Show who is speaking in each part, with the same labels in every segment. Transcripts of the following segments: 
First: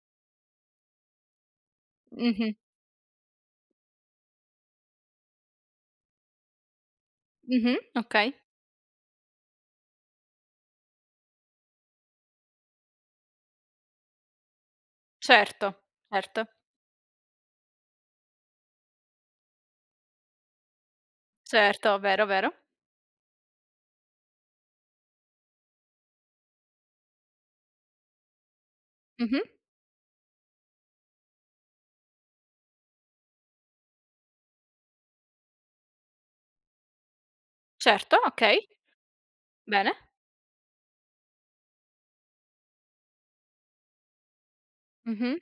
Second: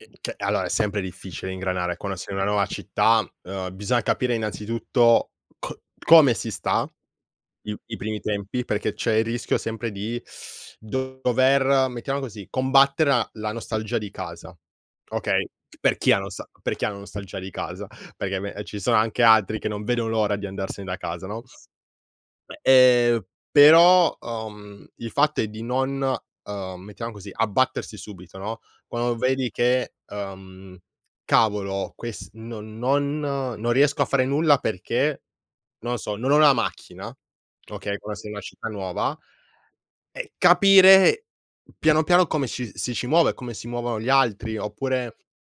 Speaker 1: Eh, che allora, è sempre difficile ingranare quando sei in una
Speaker 2: Mh-mh.
Speaker 1: nuova città, ehm, bisogna capire, innanzitutto, co come si sta
Speaker 2: Mh-mh.
Speaker 1: i i primi
Speaker 2: Okay.
Speaker 1: tempi perché c'è il rischio, sempre, di dover, mettiamo così, combattere la la nostalgia di casa, okay?
Speaker 2: Certo,
Speaker 1: Per chi ha la
Speaker 2: certo.
Speaker 1: nosta per chi ha la nostalgia di casa, perché me ci sono anche altri che non vedono l'ora di andarsene da casa, no?
Speaker 2: Certo, vero, vero.
Speaker 1: Ehm, però, uhm, il fatto è di non, ehm, mettiamo così, abbattersi subito, no, quando
Speaker 2: Mh-mh.
Speaker 1: vedi che, ehm: "Cavolo, ques non non non riesco a fare nulla perché, non so, non ho la macchina", okay,
Speaker 2: Certo,
Speaker 1: quando sei in una
Speaker 2: okay.
Speaker 1: città nuova.
Speaker 2: Bene.
Speaker 1: Eh, capire piano, piano come ci si ci muove, come si muovono gli altri, oppure,
Speaker 2: Mh-mh.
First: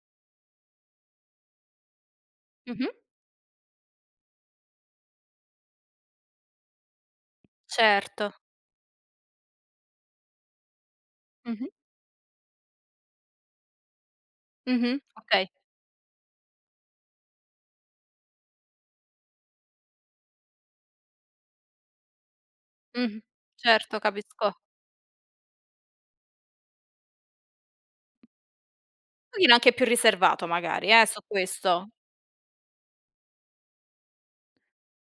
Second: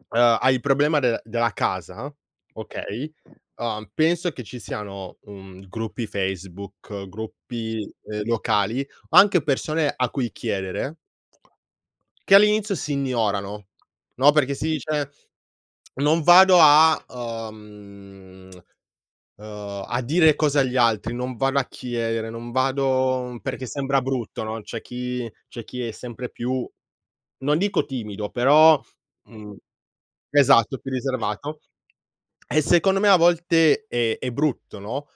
Speaker 1: ehm, hai il problema del della casa,
Speaker 2: Mh-mh.
Speaker 1: okay? Ehm, penso che ci siano, mhmm, gruppi Facebook, gruppi, ehm,
Speaker 2: Certo.
Speaker 1: locali, o anche persone a cui chiedere
Speaker 2: Mh-mh.
Speaker 1: che all'inizio si ignorano, no, perché si
Speaker 2: Mh-mh.
Speaker 1: dice:
Speaker 2: Okay.
Speaker 1: "Non vado a, ehm, ehm, a dire cose agli altri, non vado a chiedere, non
Speaker 2: Mh-mh.
Speaker 1: vado perché
Speaker 2: Certo,
Speaker 1: sembra brutto"
Speaker 2: capisco.
Speaker 1: no, c'è chi c'è chi è sempre più, non dico timido, però,
Speaker 2: Pochino
Speaker 1: mhmm
Speaker 2: anche più riservato,
Speaker 1: esatto,
Speaker 2: magari,
Speaker 1: più
Speaker 2: eh, su
Speaker 1: riservato.
Speaker 2: questo.
Speaker 1: E, secondo me, a volte è è brutto, no,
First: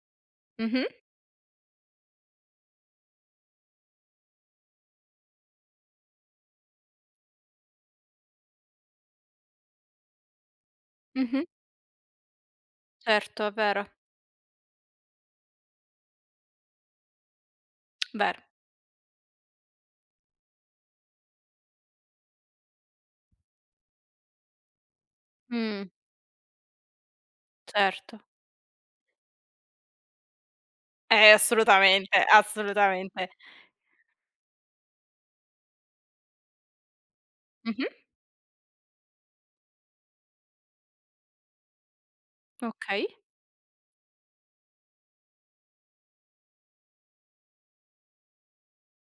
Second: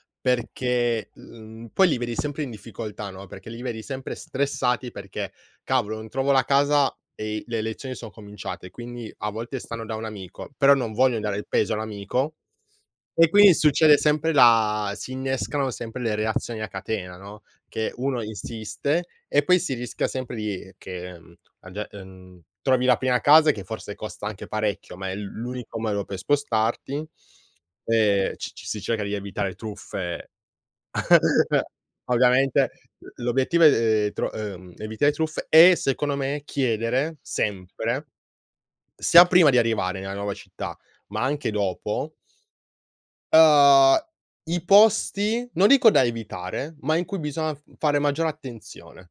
Speaker 2: Mh-mh.
Speaker 1: perché, mhmm, poi li vedi sempre in difficoltà, no, perché li vedi sempre stressati, perché: "Cavolo, non trovo la casa e le lezioni son cominciate". Quindi, a volte, stanno da un amico, però non vogliono dare
Speaker 2: Mh-mh.
Speaker 1: il peso all'amico e
Speaker 2: Certo, è
Speaker 1: quindi
Speaker 2: vero.
Speaker 1: succede sempre la si innescano sempre le reazioni a catena, no, che uno
Speaker 2: Vero.
Speaker 1: insiste e poi si rischia sempre di che, mhmm, a ge mhmm, trovi la prima casa che, forse, costa anche parecchio, ma è l l'unico
Speaker 2: Mh.
Speaker 1: modo per spostarti.
Speaker 2: Certo.
Speaker 1: Ehm c c si cerca di evitare truffe,
Speaker 2: Eh, assolutamente.
Speaker 1: ovviamente.
Speaker 2: Assolutamente.
Speaker 1: L'obiettivo è tro ehm, evitare truffe e, secondo me, chiedere
Speaker 2: Mh-mh.
Speaker 1: sempre, sia prima di arrivare nella nuova città, ma anche dopo
Speaker 2: Okay.
Speaker 1: ehm, i posti, non dico da evitare, ma in cui biso fare maggiore attenzione.